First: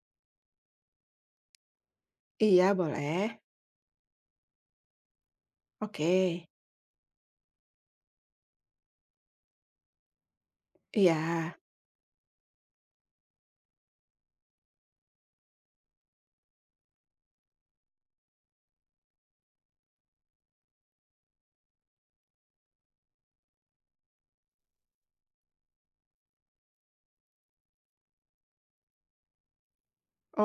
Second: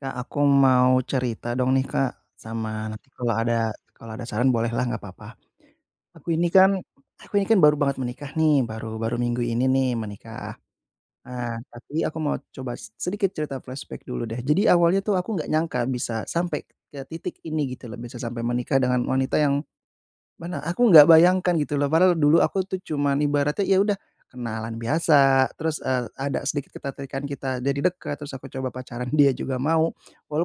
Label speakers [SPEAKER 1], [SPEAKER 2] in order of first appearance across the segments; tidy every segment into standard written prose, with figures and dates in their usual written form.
[SPEAKER 1] Kak, aku mau cerita dong nih, Kak,
[SPEAKER 2] Iya
[SPEAKER 1] sama nanti
[SPEAKER 2] boleh.
[SPEAKER 1] kalau ada saran bolehlah nggak apa-apa.
[SPEAKER 2] Oke.
[SPEAKER 1] Aku ini kan aku ini kan baru banget menikah nih, baru baru minggu ini nih menikah.
[SPEAKER 2] Iya.
[SPEAKER 1] Nah, tapi aku mau coba sedikit cerita flashback dulu deh. Jadi awalnya tuh aku nggak nyangka bisa sampai ke titik ini gitu loh, bisa sampai menikah dengan wanita yang bener, aku nggak bayangkan gitu loh, padahal dulu aku tuh cuman ibaratnya ya udah kenalan biasa, terus, ada sedikit ketertarikan, kita jadi dekat, terus aku coba pacaran, dia juga mau.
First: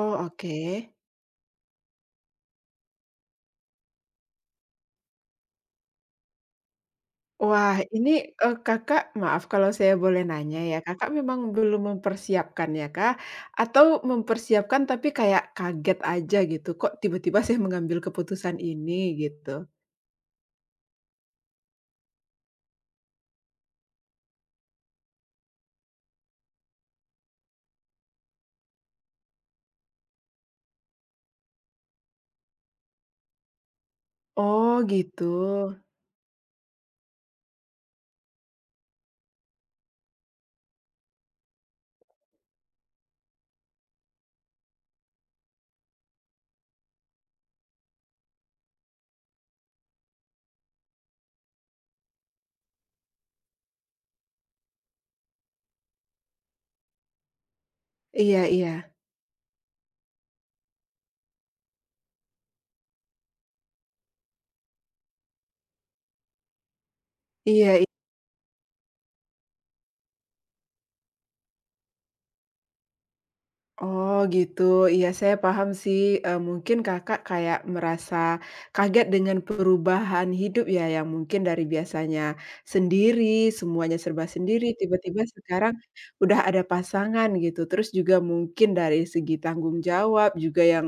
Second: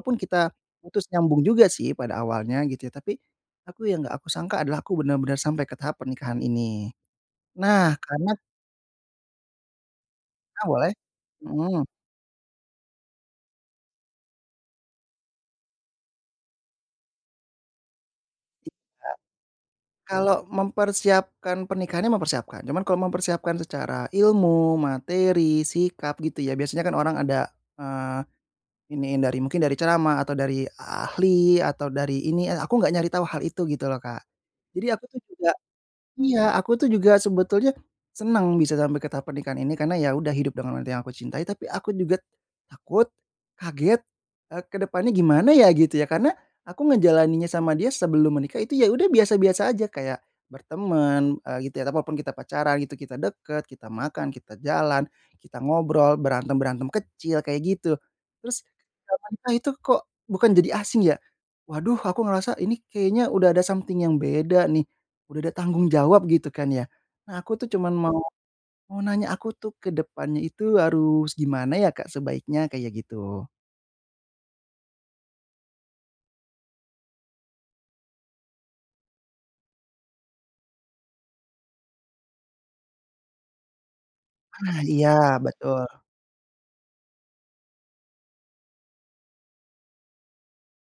[SPEAKER 2] Oh
[SPEAKER 1] kita
[SPEAKER 2] oke.
[SPEAKER 1] putus nyambung juga sih pada awalnya gitu ya, tapi aku yang nggak aku sangka adalah aku benar-benar sampai ke tahap pernikahan ini.
[SPEAKER 2] Wah
[SPEAKER 1] Nah,
[SPEAKER 2] ini, Kakak maaf kalau saya boleh nanya
[SPEAKER 1] ah,
[SPEAKER 2] ya,
[SPEAKER 1] boleh?
[SPEAKER 2] Kakak memang belum
[SPEAKER 1] Mhm,
[SPEAKER 2] mempersiapkan ya kak, atau mempersiapkan tapi kayak kaget aja gitu, kok tiba-tiba saya mengambil keputusan
[SPEAKER 1] iya.
[SPEAKER 2] ini gitu?
[SPEAKER 1] Kalau mempersiapkan pernikahannya mempersiapkan, cuman kalau mempersiapkan secara ilmu, materi, sikap gitu ya, biasanya kan orang ada, eee iniin dari mungkin dari ceramah atau dari ahli atau dari ini, aku nggak nyari tahu hal itu gitu loh, Kak.
[SPEAKER 2] Oh
[SPEAKER 1] Jadi aku tuh
[SPEAKER 2] gitu.
[SPEAKER 1] juga. Iya, aku tuh juga sebetulnya senang bisa sampai ke tahap pernikahan ini karena ya udah hidup dengan wanita yang aku cintai, tapi aku juga takut, kaget, ke depannya gimana ya gitu ya, karena aku ngejalaninnya sama dia sebelum menikah itu ya udah biasa-biasa aja kayak berteman, gitu ya, walaupun kita pacaran gitu, kita deket, kita makan, kita jalan, kita ngobrol, berantem-berantem kecil kayak gitu.
[SPEAKER 2] Iya
[SPEAKER 1] Terus
[SPEAKER 2] iya.
[SPEAKER 1] ketika menikah itu kok bukan jadi asing ya, waduh aku ngerasa ini kayaknya udah ada something yang beda nih. Udah ada tanggung jawab gitu kan ya. Nah, aku tuh
[SPEAKER 2] Iya.
[SPEAKER 1] cuman mau mau nanya, aku tuh ke depannya itu harus gimana ya Kak, sebaiknya kayak gitu?
[SPEAKER 2] Oh gitu, iya saya paham sih, mungkin Kakak kayak merasa kaget dengan perubahan hidup ya, yang mungkin dari biasanya sendiri, semuanya serba sendiri,
[SPEAKER 1] Nah iya
[SPEAKER 2] tiba-tiba sekarang
[SPEAKER 1] betul.
[SPEAKER 2] udah ada pasangan gitu. Terus juga mungkin dari segi tanggung jawab juga yang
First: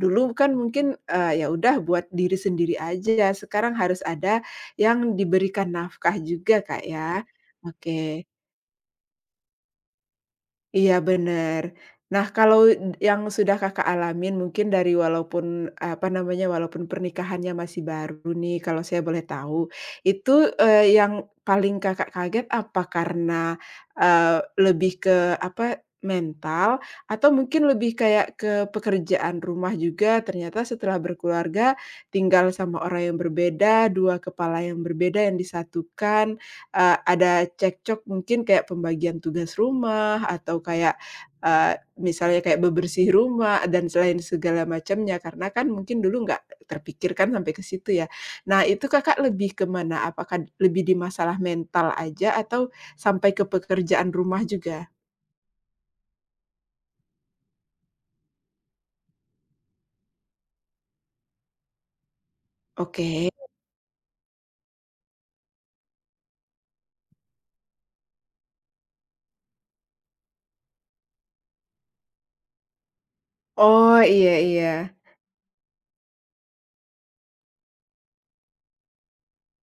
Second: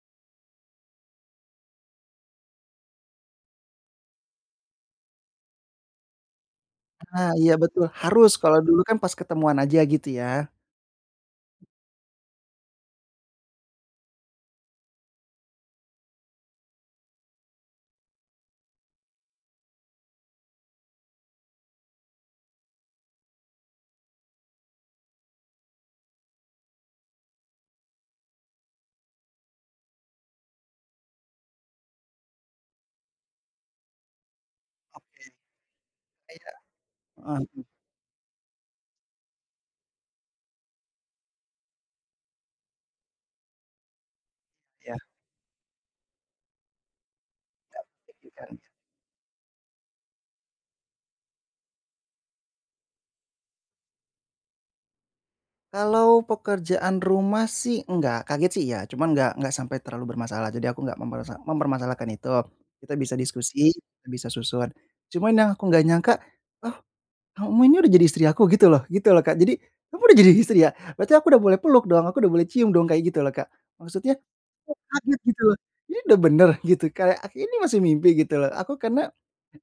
[SPEAKER 2] dulu kan mungkin, ya udah buat diri sendiri aja, sekarang harus ada yang diberikan nafkah juga Kak ya.
[SPEAKER 1] Nah iya betul,
[SPEAKER 2] Oke.
[SPEAKER 1] harus, kalau dulu kan pas ketemuan aja gitu ya.
[SPEAKER 2] Iya benar. Nah kalau yang sudah Kakak alamin mungkin dari walaupun, apa namanya, walaupun pernikahannya masih baru nih kalau saya boleh tahu, itu, yang paling Kakak kaget apa karena, lebih ke, apa, mental atau mungkin lebih kayak ke pekerjaan rumah juga ternyata setelah berkeluarga tinggal sama orang yang berbeda, dua kepala yang berbeda
[SPEAKER 1] Oke,
[SPEAKER 2] yang disatukan,
[SPEAKER 1] kayak, heeh,
[SPEAKER 2] ada
[SPEAKER 1] mhm,
[SPEAKER 2] cekcok mungkin kayak pembagian tugas rumah atau kayak, eee, misalnya kayak bebersih rumah dan selain segala
[SPEAKER 1] iya,
[SPEAKER 2] macamnya, karena kan mungkin dulu nggak terpikirkan sampai ke situ ya.
[SPEAKER 1] gitu kan.
[SPEAKER 2] Nah, itu Kakak lebih kemana? Apakah lebih di masalah mental aja atau sampai ke pekerjaan rumah juga?
[SPEAKER 1] Kalau pekerjaan rumah sih enggak, kaget sih ya, cuman enggak sampai terlalu bermasalah, jadi aku enggak mempermasalahkan itu. Kita bisa
[SPEAKER 2] Oke.
[SPEAKER 1] diskusi, kita bisa susun. Cuman yang aku nggak nyangka, oh, "Kamu ini udah jadi istri aku?" Gitu loh, Kak. Jadi, "Kamu udah jadi istri ya? Berarti aku udah boleh peluk dong, aku udah boleh cium dong?" Kayak gitu loh, Kak.
[SPEAKER 2] Oh,
[SPEAKER 1] Maksudnya
[SPEAKER 2] iya iya.
[SPEAKER 1] kaget gitu loh, ini udah bener gitu, kayak ini masih mimpi gitu loh aku, karena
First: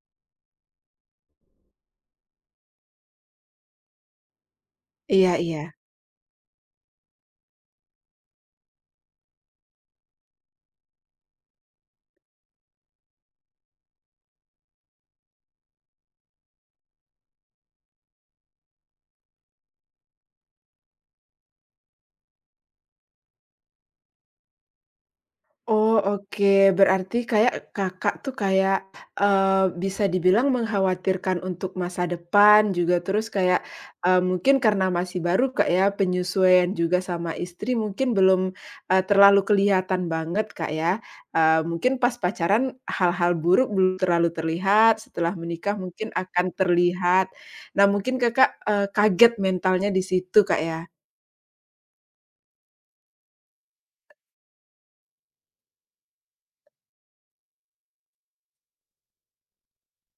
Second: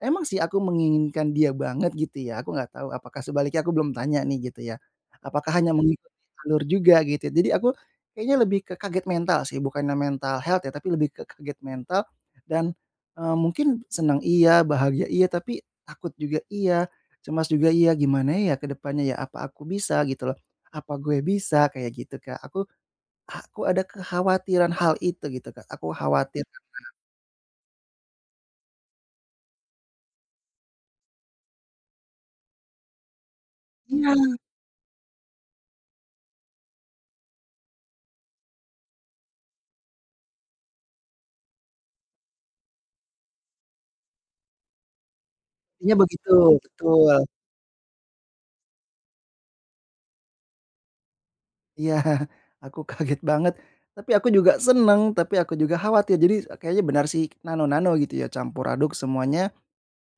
[SPEAKER 1] emang sih aku menginginkan dia banget gitu ya, aku nggak tahu apakah sebaliknya, aku belum tanya nih gitu ya,
[SPEAKER 2] Iya
[SPEAKER 1] apakah
[SPEAKER 2] iya.
[SPEAKER 1] hanya mengikuti alur juga gitu, jadi aku kayaknya lebih ke kaget mental sih, bukannya mental health ya, tapi lebih ke kaget mental dan, mungkin senang iya, bahagia iya, tapi takut juga iya, cemas juga iya, gimana ya ke depannya ya, apa aku bisa gitu loh, apa gue bisa kayak gitu, Kak, aku ada kekhawatiran hal itu gitu, Kak, aku
[SPEAKER 2] Oh, oke.
[SPEAKER 1] khawatir.
[SPEAKER 2] Berarti kayak Kakak tuh kayak, bisa dibilang mengkhawatirkan untuk masa depan juga, terus kayak,
[SPEAKER 1] Iya.
[SPEAKER 2] mungkin karena masih baru Kak ya, penyesuaian juga sama istri mungkin belum, terlalu kelihatan banget Kak ya. Mungkin pas pacaran hal-hal buruk belum terlalu terlihat, setelah menikah
[SPEAKER 1] Intinya
[SPEAKER 2] mungkin
[SPEAKER 1] begitu,
[SPEAKER 2] akan
[SPEAKER 1] betul.
[SPEAKER 2] terlihat. Nah mungkin Kakak, kaget mentalnya di situ Kak ya?
[SPEAKER 1] Iya, aku kaget banget, tapi aku juga seneng, tapi aku juga khawatir. Jadi kayaknya benar sih, nano-nano gitu ya, campur aduk semuanya.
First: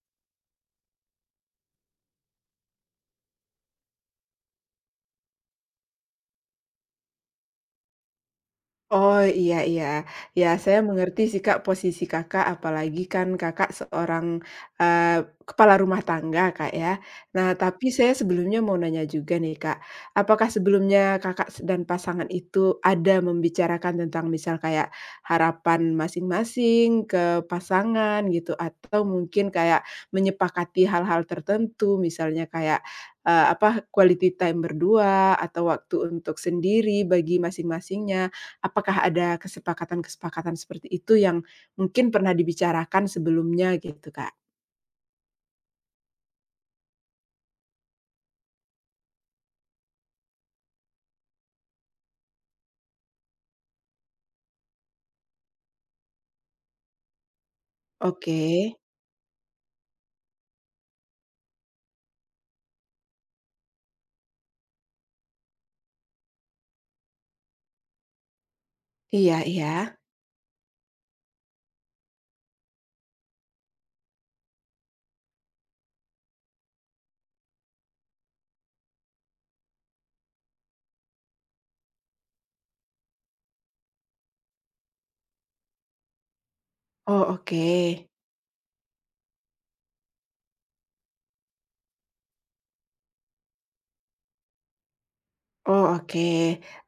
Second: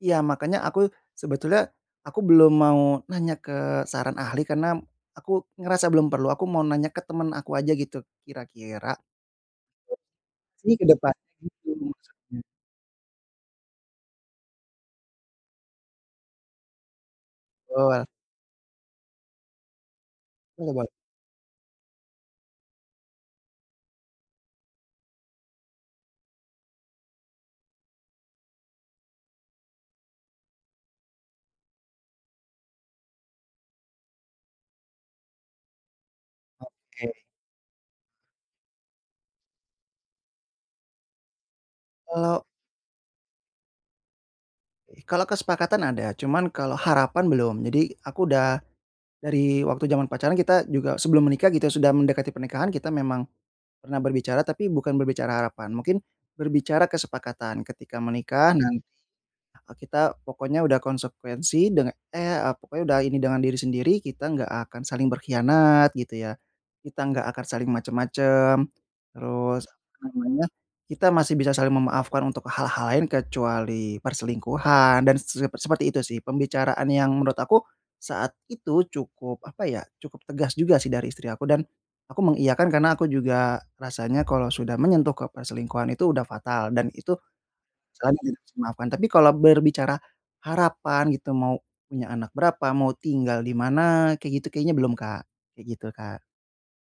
[SPEAKER 1] Iya, makanya aku sebetulnya aku belum mau nanya ke saran ahli karena aku ngerasa belum perlu, aku mau nanya ke temen aku aja gitu, kira-kira
[SPEAKER 2] Oh, iya iya. Ya, saya
[SPEAKER 1] ini ke
[SPEAKER 2] mengerti
[SPEAKER 1] depannya
[SPEAKER 2] sih, Kak,
[SPEAKER 1] gitu
[SPEAKER 2] posisi
[SPEAKER 1] maksudnya.
[SPEAKER 2] Kakak, apalagi kan Kakak seorang, kepala rumah tangga, Kak, ya. Nah, tapi
[SPEAKER 1] Betul,
[SPEAKER 2] saya sebelumnya mau nanya juga nih, Kak, apakah
[SPEAKER 1] boleh boleh.
[SPEAKER 2] sebelumnya Kakak s dan pasangan itu ada membicarakan tentang misal kayak harapan masing-masing ke pasangan gitu, atau mungkin kayak menyepakati hal-hal tertentu, misalnya kayak, apa, quality time berdua atau waktu untuk sendiri bagi masing-masingnya. Apakah ada kesepakatan-kesepakatan seperti itu yang mungkin pernah
[SPEAKER 1] Kalau
[SPEAKER 2] dibicarakan sebelumnya gitu, Kak?
[SPEAKER 1] Kalau kesepakatan ada, cuman kalau harapan belum. Jadi aku udah dari waktu zaman pacaran kita juga, sebelum menikah gitu, sudah mendekati pernikahan kita memang pernah berbicara, tapi bukan berbicara harapan. Mungkin berbicara kesepakatan ketika
[SPEAKER 2] Oke.
[SPEAKER 1] menikah. Eee, kita pokoknya udah konsekuensi dengan pokoknya udah ini dengan diri sendiri, kita nggak akan saling berkhianat gitu ya. Kita nggak akan saling macem-macem,
[SPEAKER 2] Iya
[SPEAKER 1] terus
[SPEAKER 2] iya.
[SPEAKER 1] apa namanya, kita masih bisa saling memaafkan untuk hal-hal lain kecuali perselingkuhan dan seperti itu sih, pembicaraan yang menurut aku saat itu cukup apa ya, cukup tegas juga sih dari istri aku, dan aku mengiyakan karena aku juga rasanya kalau sudah menyentuh ke perselingkuhan itu udah fatal, dan itu
[SPEAKER 2] Oh, oke.
[SPEAKER 1] kesalahan yang tidak bisa dimaafkan. Tapi kalau berbicara harapan gitu, mau punya anak berapa, mau tinggal di mana, kayak gitu kayaknya belum, Kak, kayak gitu,
[SPEAKER 2] Oh oke,
[SPEAKER 1] Kak.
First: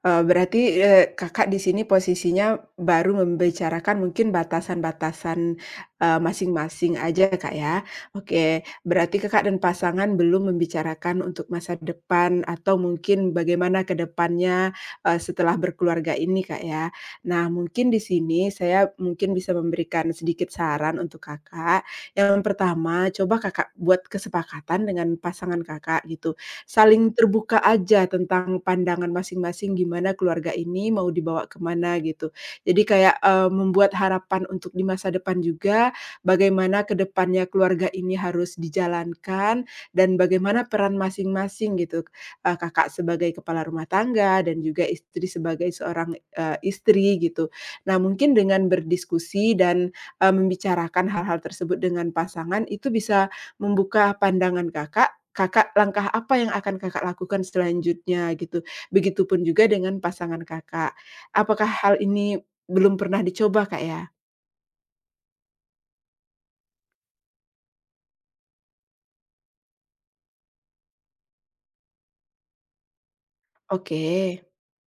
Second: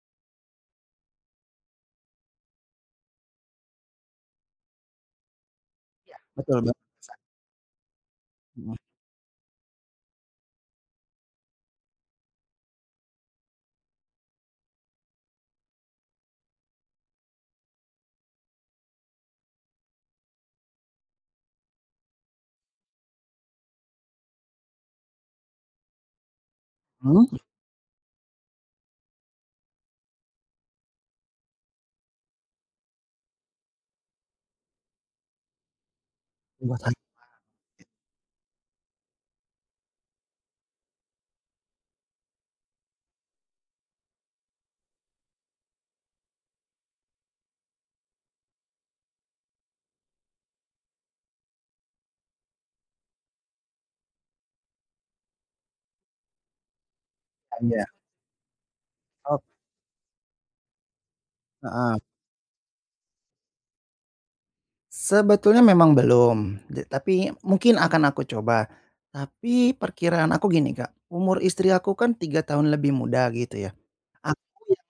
[SPEAKER 2] berarti, Kakak di sini posisinya baru membicarakan mungkin batasan-batasan,
[SPEAKER 1] Betul banget,
[SPEAKER 2] masing-masing
[SPEAKER 1] Kak.
[SPEAKER 2] aja ya, Kak, ya. Oke,
[SPEAKER 1] Mhm
[SPEAKER 2] berarti Kakak dan pasangan belum membicarakan untuk masa depan atau mungkin bagaimana ke depannya, setelah berkeluarga ini, Kak, ya. Nah mungkin di sini saya mungkin bisa memberikan sedikit saran untuk Kakak. Yang pertama, coba Kakak buat kesepakatan dengan pasangan Kakak gitu saling
[SPEAKER 1] mhm,
[SPEAKER 2] terbuka aja tentang pandangan masing-masing gimana keluarga ini mau dibawa kemana gitu. Jadi kayak, membuat harapan untuk di masa depan juga,
[SPEAKER 1] buat
[SPEAKER 2] bagaimana ke
[SPEAKER 1] harapan
[SPEAKER 2] depannya keluarga ini harus dijalankan dan bagaimana peran masing-masing gitu, Kakak sebagai kepala rumah tangga dan juga istri sebagai seorang, istri gitu. Nah mungkin dengan berdiskusi dan, membicarakan hal-hal tersebut dengan pasangan itu bisa membuka pandangan Kakak, Kakak langkah apa yang akan Kakak lakukan
[SPEAKER 1] ya.
[SPEAKER 2] selanjutnya gitu. Begitupun
[SPEAKER 1] Ok,
[SPEAKER 2] juga dengan pasangan Kakak. Apakah hal
[SPEAKER 1] heeh.
[SPEAKER 2] ini belum pernah dicoba, Kak, ya?
[SPEAKER 1] Sebetulnya memang belum, tapi mungkin akan aku coba. Tapi perkiraan aku gini, Kak, umur istri aku kan 3 tahun lebih muda gitu ya.
[SPEAKER 2] Oke.
[SPEAKER 1] Aku yang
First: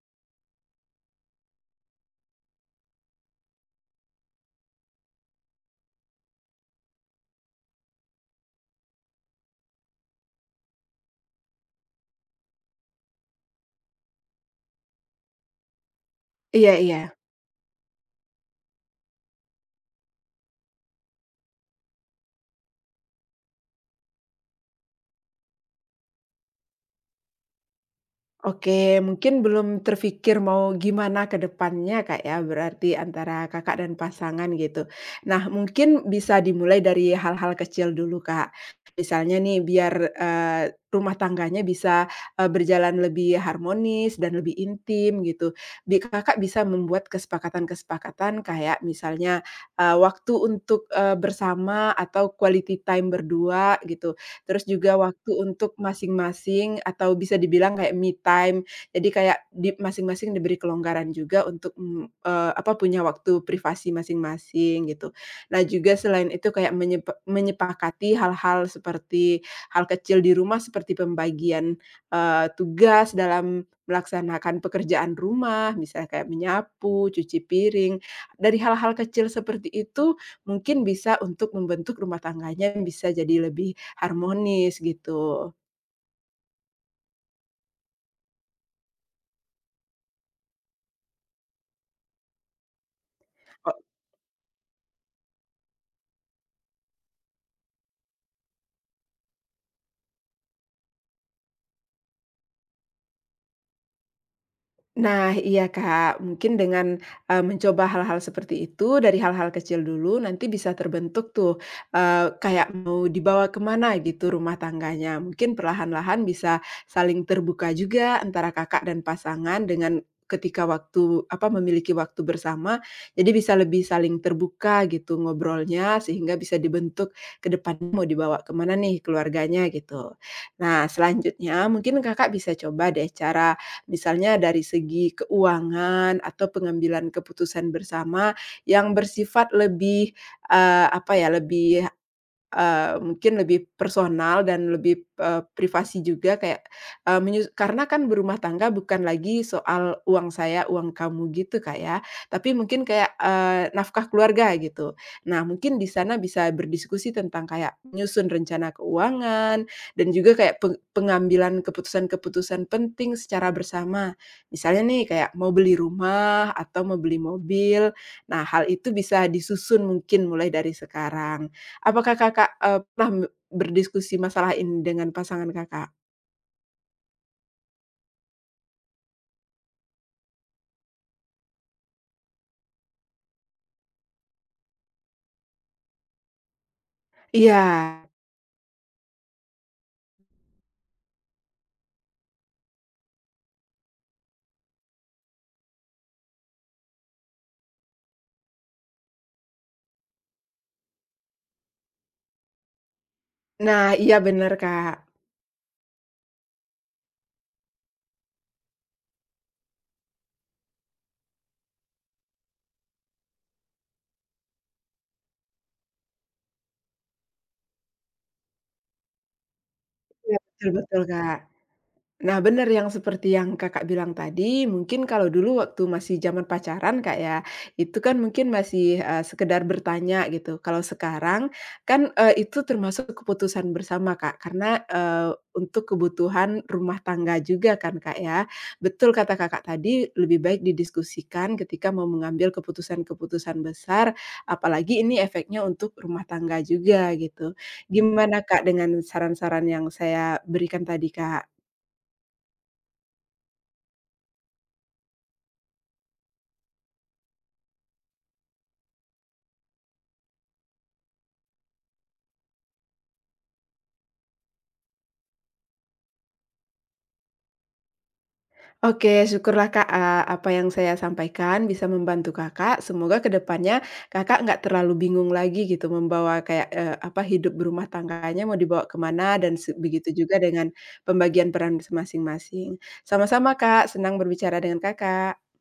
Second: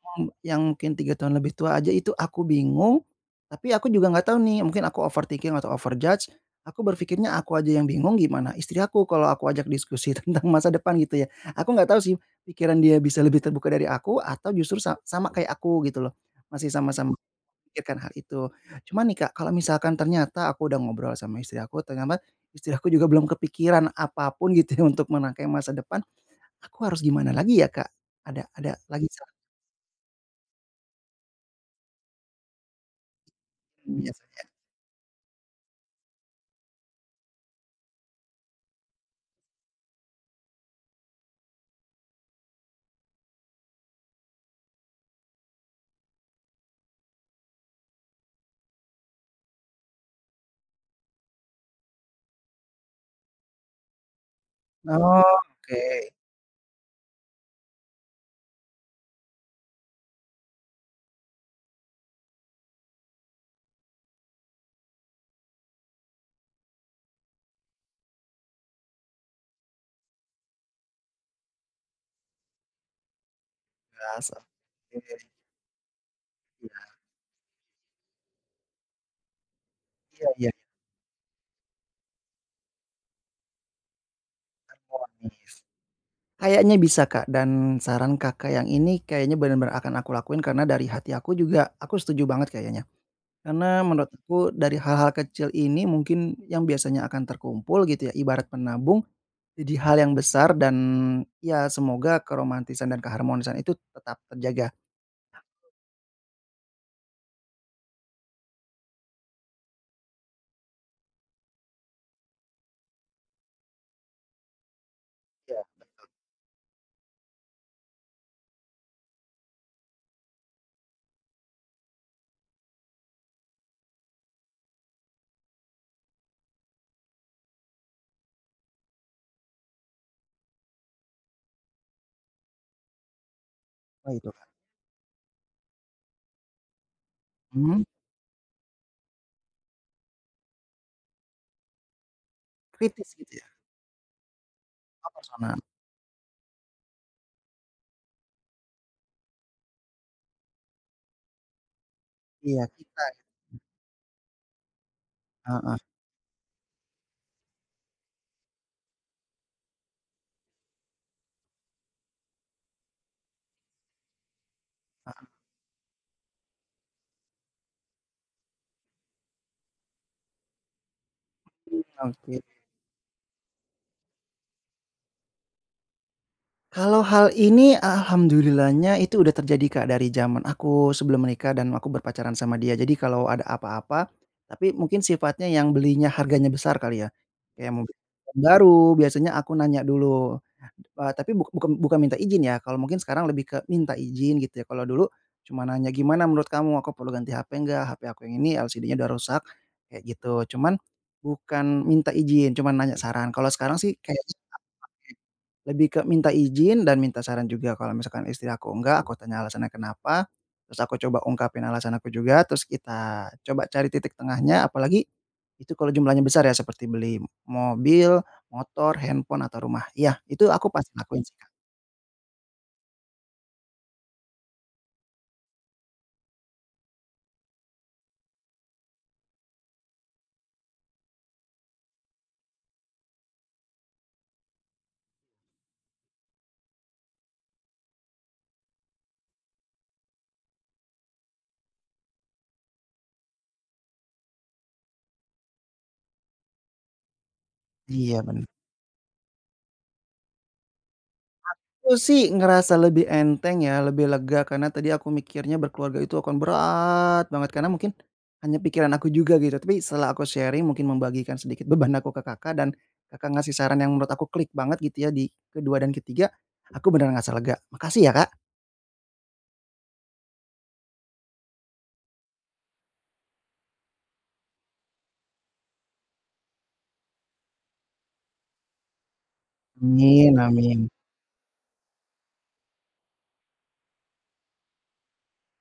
[SPEAKER 1] yang mungkin 3 tahun lebih tua aja itu aku bingung, tapi aku juga nggak tahu nih, mungkin aku overthinking atau overjudge. Aku berpikirnya aku aja yang bingung, gimana istri aku kalau aku ajak diskusi tentang masa depan gitu ya. Aku nggak tahu sih pikiran dia bisa lebih terbuka dari aku atau justru sama kayak aku gitu loh, masih
[SPEAKER 2] Iya iya.
[SPEAKER 1] sama-sama memikirkan hal itu. Cuman nih Kak, kalau misalkan ternyata aku udah ngobrol sama istri aku, ternyata istri aku juga belum kepikiran apapun gitu ya untuk menangkai masa depan, aku harus gimana lagi ya, Kak? Ada
[SPEAKER 2] Oke,
[SPEAKER 1] lagi
[SPEAKER 2] mungkin belum terfikir mau gimana ke depannya, Kak, ya, berarti antara Kakak dan
[SPEAKER 1] biasanya.
[SPEAKER 2] pasangan gitu. Nah, mungkin bisa dimulai dari hal-hal kecil dulu, Kak. Misalnya nih biar, rumah tangganya bisa, berjalan lebih harmonis dan lebih intim gitu. Bi Kakak bisa membuat kesepakatan-kesepakatan kayak misalnya, waktu untuk, bersama atau quality time berdua gitu terus juga
[SPEAKER 1] Oh,
[SPEAKER 2] waktu untuk
[SPEAKER 1] oke,
[SPEAKER 2] masing-masing atau bisa dibilang kayak me time. Jadi kayak di masing-masing diberi kelonggaran juga untuk, apa, punya waktu privasi masing-masing gitu. Nah juga selain itu kayak menyepakati hal-hal seperti hal kecil di rumah seperti pembagian, tugas dalam
[SPEAKER 1] gas, oke,
[SPEAKER 2] melaksanakan pekerjaan rumah, misalnya kayak
[SPEAKER 1] iya
[SPEAKER 2] menyapu, cuci piring. Dari hal-hal kecil seperti itu
[SPEAKER 1] iya iya,
[SPEAKER 2] mungkin bisa untuk membentuk rumah tangganya yang bisa jadi lebih harmonis gitu.
[SPEAKER 1] ironis. Kayaknya bisa, Kak, dan saran Kakak yang ini kayaknya bener-bener akan aku lakuin karena dari hati aku juga aku setuju banget kayaknya. Karena menurut aku dari hal-hal kecil ini mungkin yang biasanya akan terkumpul gitu ya, ibarat menabung jadi hal yang besar, dan ya semoga keromantisan dan keharmonisan itu tetap terjaga.
[SPEAKER 2] Nah, iya Kak, mungkin dengan, mencoba hal-hal seperti itu dari hal-hal kecil dulu nanti bisa terbentuk tuh, kayak mau dibawa kemana gitu rumah tangganya. Mungkin
[SPEAKER 1] Iya,
[SPEAKER 2] perlahan-lahan bisa saling terbuka juga antara Kakak dan pasangan dengan ketika waktu apa, memiliki waktu bersama, jadi bisa lebih saling terbuka gitu ngobrolnya sehingga bisa dibentuk ke depan mau dibawa kemana nih keluarganya gitu. Nah, selanjutnya mungkin Kakak bisa coba deh cara
[SPEAKER 1] apa itu,
[SPEAKER 2] misalnya
[SPEAKER 1] Kak?
[SPEAKER 2] dari segi keuangan atau pengambilan keputusan
[SPEAKER 1] Mhm,
[SPEAKER 2] bersama yang bersifat lebih, apa ya, lebih
[SPEAKER 1] kritis gitu
[SPEAKER 2] mungkin
[SPEAKER 1] ya?
[SPEAKER 2] lebih personal dan lebih,
[SPEAKER 1] Oh, personal.
[SPEAKER 2] privasi juga kayak, menyus karena kan berumah tangga bukan lagi soal uang saya, uang kamu gitu, Kak, ya, tapi
[SPEAKER 1] Iya,
[SPEAKER 2] mungkin
[SPEAKER 1] kita,
[SPEAKER 2] kayak,
[SPEAKER 1] ya.
[SPEAKER 2] nafkah keluarga gitu. Nah, mungkin
[SPEAKER 1] Heeh,
[SPEAKER 2] di sana bisa berdiskusi tentang kayak menyusun rencana keuangan dan juga kayak pengambilan keputusan-keputusan penting secara bersama. Misalnya nih
[SPEAKER 1] heeh,
[SPEAKER 2] kayak mau beli rumah atau mau beli mobil. Nah, hal itu bisa disusun mungkin mulai dari sekarang. Apakah
[SPEAKER 1] oke.
[SPEAKER 2] Kakak, pernah berdiskusi masalah ini dengan pasangan Kakak?
[SPEAKER 1] Kalau hal ini alhamdulillahnya itu udah terjadi, Kak, dari zaman aku sebelum menikah dan aku berpacaran sama dia. Jadi kalau ada apa-apa, tapi mungkin sifatnya yang belinya harganya besar kali ya,
[SPEAKER 2] Iya.
[SPEAKER 1] kayak mobil baru, biasanya aku nanya dulu, tapi bukan minta izin ya, kalau mungkin sekarang lebih ke minta izin gitu ya. Kalau dulu cuma nanya, "Gimana menurut kamu, aku perlu ganti HP enggak? HP aku yang ini LCD-nya udah rusak," kayak gitu. Cuman bukan minta izin, cuman nanya saran. Kalau sekarang
[SPEAKER 2] Nah,
[SPEAKER 1] sih
[SPEAKER 2] iya
[SPEAKER 1] kayak
[SPEAKER 2] bener Kak.
[SPEAKER 1] lebih ke minta izin dan minta saran juga, kalau misalkan istri aku enggak, aku tanya alasannya kenapa, terus aku coba ungkapin alasan aku juga, terus kita coba cari titik tengahnya, apalagi itu kalau jumlahnya besar ya, seperti beli mobil, motor, handphone, atau rumah. Iya,
[SPEAKER 2] Iya,
[SPEAKER 1] itu aku
[SPEAKER 2] betul
[SPEAKER 1] pasti
[SPEAKER 2] betul
[SPEAKER 1] lakuin sih,
[SPEAKER 2] Kak.
[SPEAKER 1] Kak.
[SPEAKER 2] Nah, benar yang seperti yang Kakak bilang tadi, mungkin kalau dulu waktu masih zaman pacaran, Kak, ya, itu kan mungkin masih, sekedar bertanya gitu. Kalau sekarang kan, itu termasuk keputusan bersama, Kak, karena, untuk kebutuhan rumah tangga juga kan, Kak, ya. Betul kata Kakak tadi, lebih baik didiskusikan ketika mau mengambil keputusan-keputusan besar, apalagi ini efeknya untuk rumah tangga juga gitu.
[SPEAKER 1] Iya,
[SPEAKER 2] Gimana,
[SPEAKER 1] bener.
[SPEAKER 2] Kak, dengan saran-saran yang saya berikan tadi, Kak?
[SPEAKER 1] Aku sih ngerasa lebih enteng ya, lebih lega karena tadi aku mikirnya berkeluarga itu akan berat banget karena mungkin hanya pikiran aku juga gitu. Tapi setelah aku sharing, mungkin membagikan sedikit beban aku ke Kakak dan Kakak ngasih saran yang menurut aku klik banget gitu ya di kedua 2 dan ke-3, aku beneran ngerasa lega. Makasih ya, Kak.
[SPEAKER 2] Oke, syukurlah Kak, apa yang saya sampaikan bisa membantu Kakak. Semoga kedepannya Kakak nggak terlalu bingung lagi gitu membawa kayak, apa, hidup berumah tangganya mau dibawa kemana dan se begitu juga
[SPEAKER 1] Amin
[SPEAKER 2] dengan
[SPEAKER 1] amin.
[SPEAKER 2] pembagian peran se masing-masing. Sama-sama Kak, senang berbicara dengan Kakak.